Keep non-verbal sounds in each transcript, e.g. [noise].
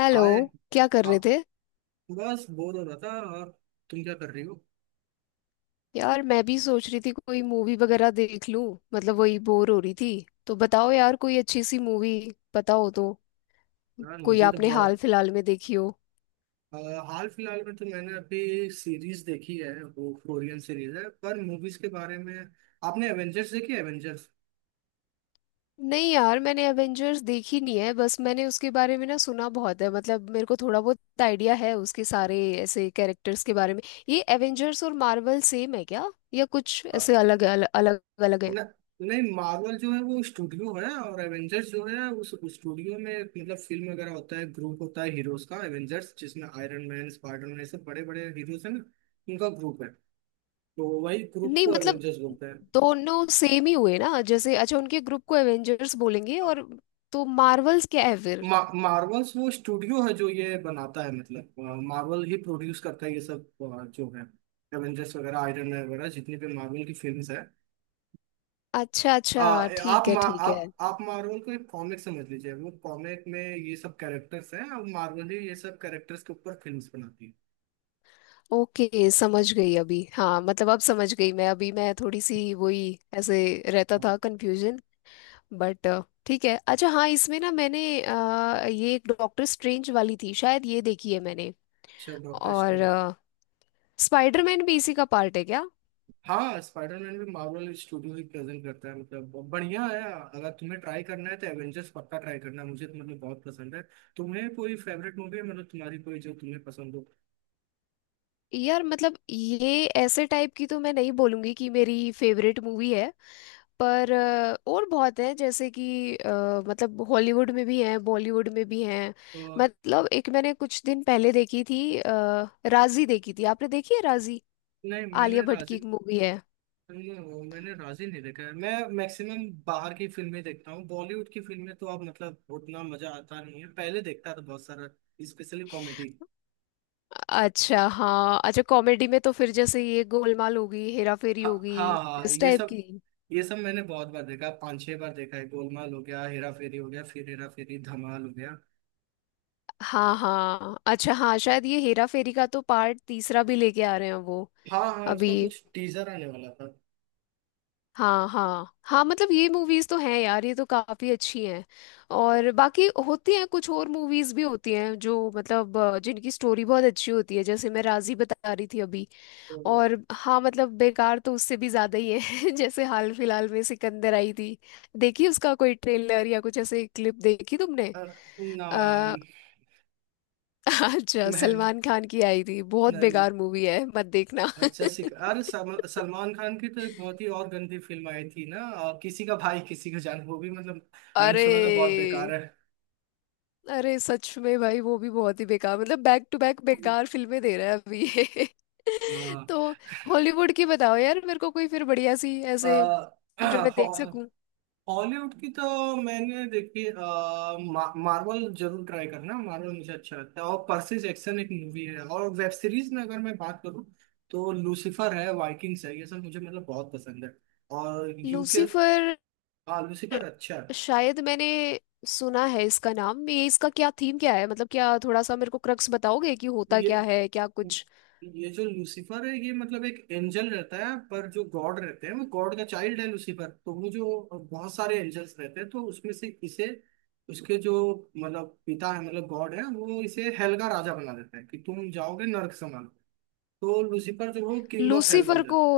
Hello. Hi. क्या कर रहे हाँ। थे। बस बोर हो रहा था। और तुम क्या कर रही हो। यार मैं भी सोच रही थी कोई मूवी वगैरह देख लूं। मतलब वही बोर हो रही थी। तो बताओ यार कोई अच्छी सी मूवी पता हो तो। यार कोई मुझे तो आपने हाल बहुत फिलहाल में देखी हो। अ, हाल फिलहाल में तो मैंने अभी सीरीज देखी है, वो कोरियन सीरीज है। पर मूवीज के बारे में आपने एवेंजर्स देखी है? एवेंजर्स। नहीं यार, मैंने एवेंजर्स देखी नहीं है। बस मैंने उसके बारे में ना सुना बहुत है, मतलब मेरे को थोड़ा बहुत आइडिया है उसके सारे ऐसे कैरेक्टर्स के बारे में। ये एवेंजर्स और मार्वल सेम है क्या, या कुछ ऐसे अलग अलग है। न, नहीं, मार्वल जो है वो स्टूडियो है, और एवेंजर्स जो है उस स्टूडियो में एक मतलब फिल्म वगैरह होता है, ग्रुप होता है हीरोज का एवेंजर्स, जिसमें आयरन मैन, स्पाइडर मैन ऐसे बड़े बड़े हीरोज हैं ना, उनका ग्रुप है। तो वही ग्रुप नहीं को मतलब एवेंजर्स बोलते दोनों सेम ही हुए ना, जैसे अच्छा उनके ग्रुप को एवेंजर्स बोलेंगे, हैं। और तो मार्वल्स क्या है फिर। मार्वल्स वो स्टूडियो है जो ये बनाता है, मतलब मार्वल ही प्रोड्यूस करता है ये सब जो है, एवेंजर्स वगैरह, आयरन मैन वगैरह, जितनी भी मार्वल की फिल्म्स है। अच्छा आ, अच्छा, आप ठीक है ठीक है। आप मार्वल को एक कॉमिक समझ लीजिए, वो कॉमिक में ये सब कैरेक्टर्स हैं और मार्वल ही ये सब कैरेक्टर्स के ऊपर फिल्म्स बनाती ओके, समझ गई अभी। हाँ मतलब अब समझ गई मैं, अभी मैं थोड़ी सी वही ऐसे रहता है। था कंफ्यूजन। बट ठीक है। अच्छा हाँ, इसमें ना मैंने ये एक डॉक्टर स्ट्रेंज वाली थी, शायद ये देखी है मैंने। अच्छा डॉक्टर और स्ट्रेंज। स्पाइडरमैन भी इसी का पार्ट है क्या। हाँ स्पाइडरमैन भी मार्वल स्टूडियो ही प्रेजेंट करता है, मतलब बढ़िया है। अगर तुम्हें ट्राई करना है तो एवेंजर्स पक्का ट्राई करना, मुझे तो मतलब बहुत पसंद है। तुम्हें कोई फेवरेट मूवी है, मतलब तुम्हारी कोई जो तुम्हें पसंद हो। यार मतलब ये ऐसे टाइप की तो मैं नहीं बोलूंगी कि मेरी फेवरेट मूवी है। पर और बहुत है, जैसे कि मतलब हॉलीवुड में भी हैं, बॉलीवुड में भी हैं। अ, मतलब एक मैंने कुछ दिन पहले देखी थी राजी। देखी थी आपने, देखी है राजी? नहीं, आलिया भट्ट की एक मूवी है। नहीं, मैंने राजी नहीं देखा है। मैं मैक्सिमम बाहर की फिल्में देखता हूँ, बॉलीवुड की फिल्में तो अब मतलब उतना मजा आता नहीं है, पहले देखता था बहुत सारा, स्पेशली कॉमेडी। अच्छा हाँ, अच्छा कॉमेडी में तो फिर जैसे ये गोलमाल होगी, हेरा फेरी हाँ होगी, हाँ हाँ, इस ये टाइप सब। की। ये सब मैंने बहुत बार देखा, पांच छह बार देखा है। गोलमाल हो गया, हेरा फेरी हो गया, फिर हेरा फेरी धमाल हो गया। हाँ हाँ, अच्छा हाँ, शायद ये हेरा फेरी का तो पार्ट तीसरा भी लेके आ रहे हैं वो हाँ हाँ उसका अभी। कुछ टीजर आने वाला था। हाँ हाँ हाँ, मतलब ये मूवीज तो हैं यार, ये तो काफी अच्छी हैं। और बाकी होती हैं, कुछ और मूवीज भी होती हैं जो मतलब जिनकी स्टोरी बहुत अच्छी होती है, जैसे मैं राजी बता रही थी अभी। तो और हाँ मतलब बेकार तो उससे भी ज्यादा ही है। [laughs] जैसे हाल फिलहाल में सिकंदर आई थी। देखी उसका कोई ट्रेलर या कुछ ऐसे क्लिप देखी तुमने? अर- आ, नाम [laughs] अच्छा, मैंने सलमान खान की आई थी, बहुत नहीं। बेकार मूवी है, मत देखना। अच्छा, सिख अरे, सलमान खान की तो एक बहुत ही और गंदी फिल्म आई थी ना, और किसी का भाई किसी का जान, वो भी मतलब [laughs] मैंने अरे, सुना था बहुत बेकार है। अरे सच में भाई, वो भी बहुत ही बेकार। मतलब बैक टू बैक बेकार फिल्में दे रहा है अभी ये। [laughs] हाँ। तो हॉलीवुड की बताओ यार मेरे को कोई फिर बढ़िया सी ऐसे आ, जो मैं [clears throat] देख सकूं। हॉलीवुड की तो मैंने देखी मार्वल जरूर ट्राई करना। मार्वल मुझे अच्छा लगता है, और पर्सी जैक्सन एक मूवी है। और वेब सीरीज में अगर मैं बात करूँ तो लूसीफर है, वाइकिंग्स है, ये सब मुझे मतलब बहुत पसंद है। और यूके। लूसीफर? लूसीफर अच्छा है। शायद मैंने सुना है इसका नाम। ये इसका क्या थीम क्या है, मतलब क्या, थोड़ा सा मेरे को क्रक्स बताओगे कि होता ये क्या है, क्या कुछ? ये जो लूसीफर है ये मतलब एक एंजल रहता है, पर जो गॉड रहते हैं वो गॉड का चाइल्ड है लूसीफर। तो वो जो बहुत सारे एंजल्स रहते हैं तो उसमें से इसे, उसके जो मतलब पिता है, मतलब गॉड है, वो इसे हेल का राजा बना देता है कि तुम जाओगे नर्क समान। तो लूसीफर जो है, वो किंग ऑफ हेल बन लूसीफर जाता को है।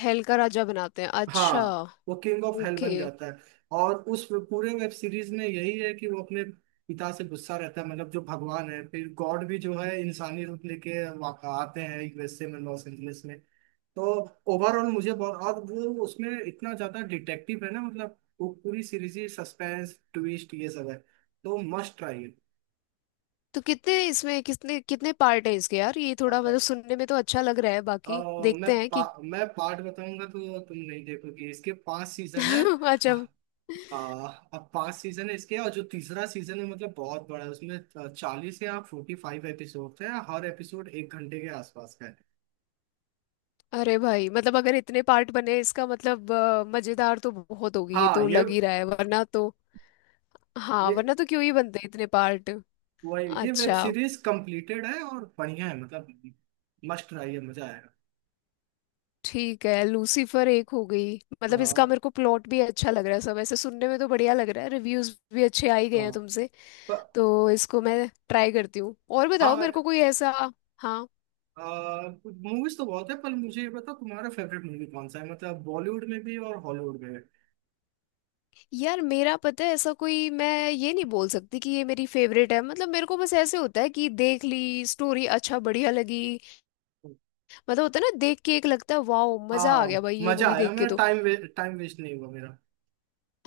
हेल का राजा बनाते हैं, अच्छा। हाँ। वो किंग ऑफ हेल ओके। बन जाता है। और उस पूरे वेब सीरीज में यही है कि वो अपने पिता से गुस्सा रहता है, मतलब जो भगवान है। फिर गॉड भी जो है इंसानी रूप लेके आते हैं यूएसए में, लॉस एंजलिस में। तो ओवरऑल मुझे बहुत, और वो उसमें इतना ज्यादा डिटेक्टिव है ना, मतलब वो पूरी सीरीज ही सस्पेंस ट्विस्ट ये सब है। तो मस्ट ट्राई है। तो कितने इसमें कितने कितने पार्ट हैं इसके यार, ये थोड़ा अ- मतलब सुनने में तो अच्छा लग रहा है, अ, बाकी देखते हैं कि। मैं पार्ट बताऊंगा तो तुम नहीं देखोगे, इसके पांच सीजन है। [laughs] अच्छा। आ, अब पांच सीजन है इसके, और जो तीसरा सीजन है मतलब बहुत बड़ा है, उसमें 40 या 45 एपिसोड है, हर एपिसोड एक घंटे के आसपास का है। अरे भाई, मतलब अगर इतने पार्ट बने, इसका मतलब मजेदार तो बहुत होगी ये, हाँ। तो लग ही रहा है, वरना तो। हाँ, ये वरना तो क्यों ही बनते इतने पार्ट। ये वेब अच्छा सीरीज कंप्लीटेड है और बढ़िया है, मतलब मस्ट ट्राई है, मजा आएगा। ठीक है, लूसीफर एक हो गई। आ, मतलब इसका मेरे को प्लॉट भी अच्छा लग रहा है, सब ऐसे सुनने में तो बढ़िया लग रहा है, रिव्यूज भी अच्छे आ ही आ, गए हैं तुमसे। प- तो इसको मैं ट्राई करती हूँ, और बताओ मेरे को हाँ कोई ऐसा। हाँ। मूवीज तो बहुत है, पर मुझे ये बताओ, तुम्हारा फेवरेट मूवी कौन सा है, मतलब बॉलीवुड में भी और हॉलीवुड में भी। यार मेरा, पता है, ऐसा कोई मैं ये नहीं बोल सकती कि ये मेरी फेवरेट है। मतलब मेरे को बस ऐसे होता है कि देख ली स्टोरी अच्छा बढ़िया लगी। मतलब होता है ना देख के, एक लगता है वाओ मजा आ हाँ गया भाई ये मजा मूवी आया, देख के मेरा तो। टाइम वेस्ट नहीं हुआ मेरा।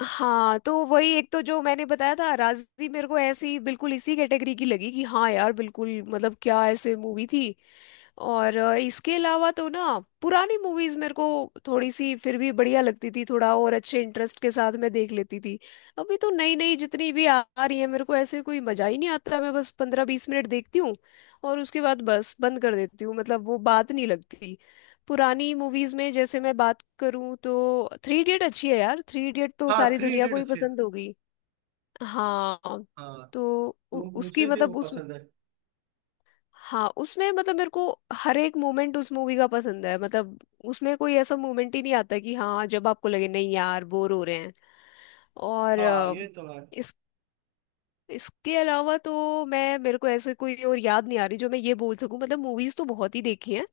हाँ, तो वही एक तो जो मैंने बताया था राजी, मेरे को ऐसे ही बिल्कुल इसी कैटेगरी की लगी, कि हाँ यार बिल्कुल मतलब क्या ऐसे मूवी थी। और इसके अलावा तो ना, पुरानी मूवीज मेरे को थोड़ी सी फिर भी बढ़िया लगती थी, थोड़ा और अच्छे इंटरेस्ट के साथ मैं देख लेती थी। अभी तो नई नई जितनी भी आ आ रही है, मेरे को ऐसे कोई मजा ही नहीं आता। मैं बस पंद्रह बीस मिनट देखती हूँ और उसके बाद बस बंद कर देती हूँ, मतलब वो बात नहीं लगती। पुरानी मूवीज में जैसे मैं बात करूं तो थ्री इडियट अच्छी है यार, थ्री इडियट तो हाँ सारी थ्री दुनिया को इडियट ही अच्छे हैं। पसंद होगी। हाँ। हाँ तो तो उसकी मुझे भी वो मतलब उस, पसंद है। हाँ उसमें मतलब मेरे को हर एक मोमेंट उस मूवी का पसंद है। मतलब उसमें कोई ऐसा मोमेंट ही नहीं आता कि हाँ, जब आपको लगे नहीं यार बोर हो रहे हैं। और हाँ ये तो है। अ, इसके अलावा तो मैं, मेरे को ऐसे कोई और याद नहीं आ रही जो मैं ये बोल सकूं, मतलब मूवीज तो बहुत ही देखी हैं,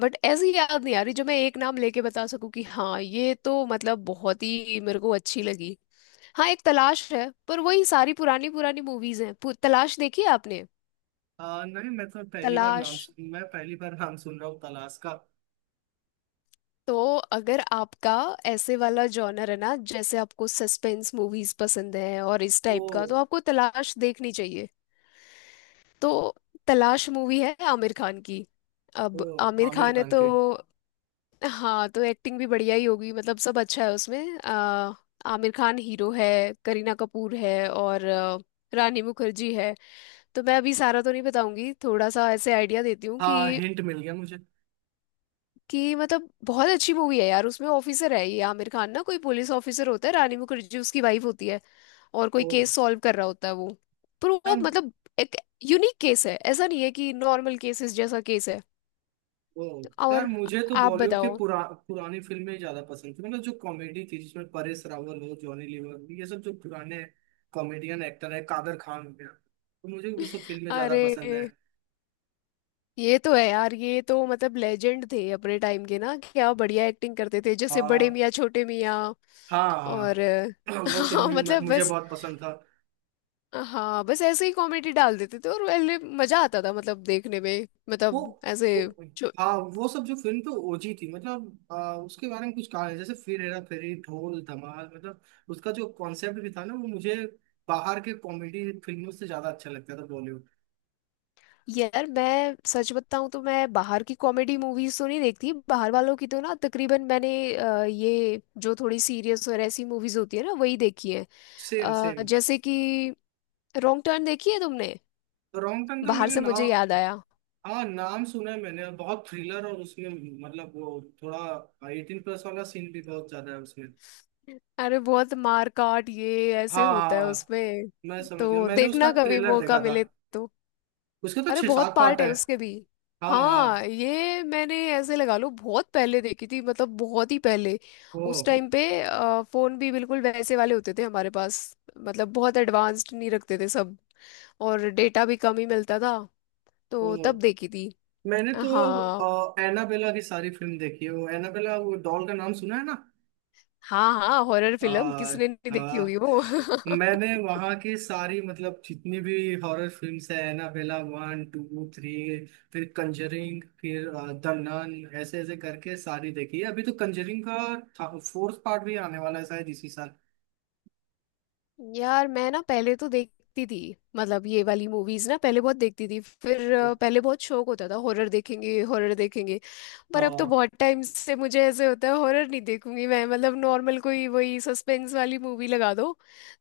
बट ऐसी याद नहीं आ रही जो मैं एक नाम लेके बता सकूं कि हाँ ये तो मतलब बहुत ही मेरे को अच्छी लगी। हाँ एक तलाश है, पर वही सारी पुरानी पुरानी मूवीज हैं। तलाश देखी है आपने? नहीं मैं तो पहली बार तलाश। मैं पहली बार नाम सुन रहा हूँ तलाश का। तो अगर आपका ऐसे वाला जॉनर है ना, जैसे आपको सस्पेंस मूवीज पसंद है और इस ओ। टाइप का, तो आपको तलाश देखनी चाहिए। तो तलाश मूवी है आमिर खान की। ओ अब आमिर आमिर खान है खान तो, के। हाँ तो एक्टिंग भी बढ़िया ही होगी, मतलब सब अच्छा है उसमें। आमिर खान हीरो है, करीना कपूर है और रानी मुखर्जी है। तो मैं अभी सारा तो नहीं बताऊंगी, थोड़ा सा ऐसे आइडिया देती हूँ हाँ कि हिंट मिल गया मुझे। कि मतलब बहुत अच्छी मूवी है यार। उसमें ऑफिसर है ये आमिर खान ना, कोई पुलिस ऑफिसर होता है, रानी मुखर्जी उसकी वाइफ होती है। और कोई ओ केस सॉल्व कर रहा होता है वो, पर वो यार। मतलब एक यूनिक केस है, ऐसा नहीं है कि नॉर्मल केसेस जैसा केस है। ओ यार और मुझे तो आप बॉलीवुड के बताओ। पुरानी फिल्में ज्यादा पसंद थी, मतलब जो कॉमेडी थी जिसमें परेश रावल हो, जॉनी लीवर हो, ये सब जो पुराने कॉमेडियन एक्टर है, कादर खान हो गया, तो मुझे वो सब फिल्में ज्यादा अरे पसंद है। ये तो है यार, ये तो मतलब लेजेंड थे अपने टाइम के ना, क्या बढ़िया एक्टिंग करते थे, जैसे बड़े हाँ मियाँ छोटे मियाँ। हाँ और हाँ [laughs] [clears throat] वो फिल्म हाँ भी मतलब मुझे बस, बहुत पसंद था। हाँ बस ऐसे ही कॉमेडी डाल देते थे और पहले मजा आता था, मतलब देखने में, वो मतलब ऐसे वो जो। हाँ वो सब जो फिल्म तो ओजी थी, मतलब उसके बारे में कुछ कहा नहीं, जैसे फिर हेरा फेरी, ढोल धमाल, मतलब उसका जो कॉन्सेप्ट भी था ना, वो मुझे बाहर के कॉमेडी फिल्मों से ज्यादा अच्छा लगता था बॉलीवुड। यार मैं सच बताऊं तो मैं बाहर की कॉमेडी मूवीज तो नहीं देखती, बाहर वालों की तो ना तकरीबन, मैंने ये जो थोड़ी सीरियस और ऐसी मूवीज होती है ना, वही देखी है। Same same. जैसे कि रॉन्ग टर्न देखी है तुमने? तो रॉन्ग टर्न का बाहर मैंने से मुझे याद नाम आया। हाँ नाम सुना है मैंने, बहुत थ्रिलर और उसमें मतलब वो थोड़ा 18+ वाला सीन भी बहुत ज्यादा है उसमें। अरे बहुत मार काट ये ऐसे हाँ हाँ होता है हाँ, उसमें। मैं समझ गया, तो मैंने उसका देखना कभी ट्रेलर मौका देखा था। मिले तो। उसके तो अरे छह बहुत सात पार्ट पार्ट है है। उसके भी। हाँ हाँ हाँ। ये मैंने ऐसे लगा लो बहुत पहले देखी थी, मतलब बहुत ही पहले। ओ। उस टाइम पे फोन भी बिल्कुल वैसे वाले होते थे हमारे पास, मतलब बहुत एडवांस्ड नहीं रखते थे सब, और डेटा भी कम ही मिलता था। ओ तो तब देखी थी। मैंने तो हाँ एनाबेला की सारी फिल्म देखी है, वो एनाबेला, वो डॉल का नाम सुना है ना। हाँ हाँ, हॉरर आ, फिल्म किसने नहीं देखी आ, होगी वो। [laughs] मैंने वहाँ की सारी, मतलब जितनी भी हॉरर फिल्म्स है, एनाबेला वन टू थ्री, फिर कंजरिंग, फिर द नन, ऐसे ऐसे करके सारी देखी है। अभी तो कंजरिंग का फोर्थ पार्ट भी आने वाला है शायद इसी साल। यार मैं ना पहले तो देखती थी, मतलब ये वाली मूवीज ना पहले बहुत देखती थी, फिर पहले बहुत शौक होता था हॉरर देखेंगे हॉरर देखेंगे। पर अब तो हाँ बहुत टाइम से मुझे ऐसे होता है हॉरर नहीं देखूंगी मैं, मतलब नॉर्मल कोई वही सस्पेंस वाली मूवी लगा दो,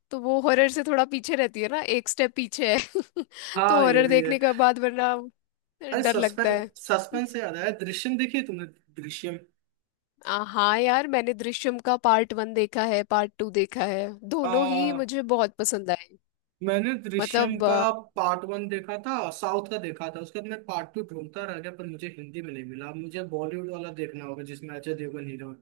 तो वो हॉरर से थोड़ा पीछे रहती है ना, एक स्टेप पीछे है। [laughs] तो हाँ ये हॉरर भी है। देखने के बाद वरना अरे डर लगता है। सस्पेंस, सस्पेंस से याद आया, दृश्यम देखिए तुमने। दृश्यम। हाँ यार, मैंने दृश्यम का पार्ट वन देखा है, पार्ट टू देखा है, दोनों ही मुझे बहुत पसंद आए। मैंने दृश्यम मतलब का पार्ट वन देखा था, साउथ का देखा था। उसके बाद मैं पार्ट टू ढूंढता रह गया पर मुझे हिंदी में नहीं मिला, मुझे बॉलीवुड वाला देखना होगा जिसमें अजय देवगन हीरो है।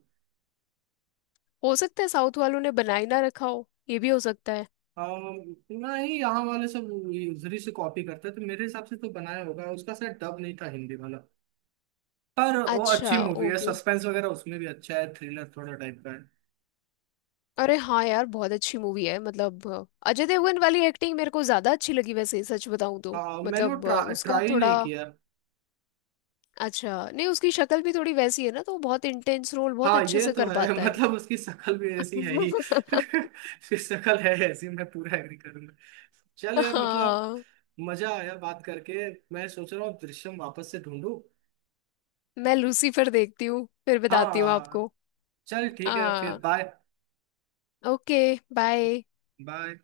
हो सकता है साउथ वालों ने बनाई ना रखा हो, ये भी हो सकता है। नहीं यहाँ वाले सब उधरी से कॉपी करते हैं तो मेरे हिसाब से तो बनाया होगा, उसका शायद डब नहीं था हिंदी वाला। पर वो अच्छा अच्छी मूवी है, ओके। सस्पेंस वगैरह उसमें भी अच्छा है, थ्रिलर थोड़ा टाइप का है। अरे हाँ यार, बहुत अच्छी मूवी है, मतलब अजय देवगन वाली एक्टिंग मेरे को ज्यादा अच्छी लगी वैसे, सच बताऊं तो। मैंने वो मतलब उसका ट्राई थोड़ा, नहीं किया। अच्छा नहीं उसकी शक्ल भी थोड़ी वैसी है ना, तो वो बहुत इंटेंस रोल बहुत हाँ अच्छे ये से तो कर है। [laughs] पाता है। मतलब उसकी शक्ल भी ऐसी है ही। [laughs] [laughs] उसकी शक्ल है ऐसी, मैं पूरा एग्री करूंगा। चल यार मतलब हाँ। मजा आया बात करके। मैं सोच रहा हूँ दृश्यम वापस से ढूंढूं। मैं लूसीफर देखती हूँ फिर बताती हूँ हाँ आपको। चल ठीक है फिर हाँ। बाय। ओके। बाय। बाय।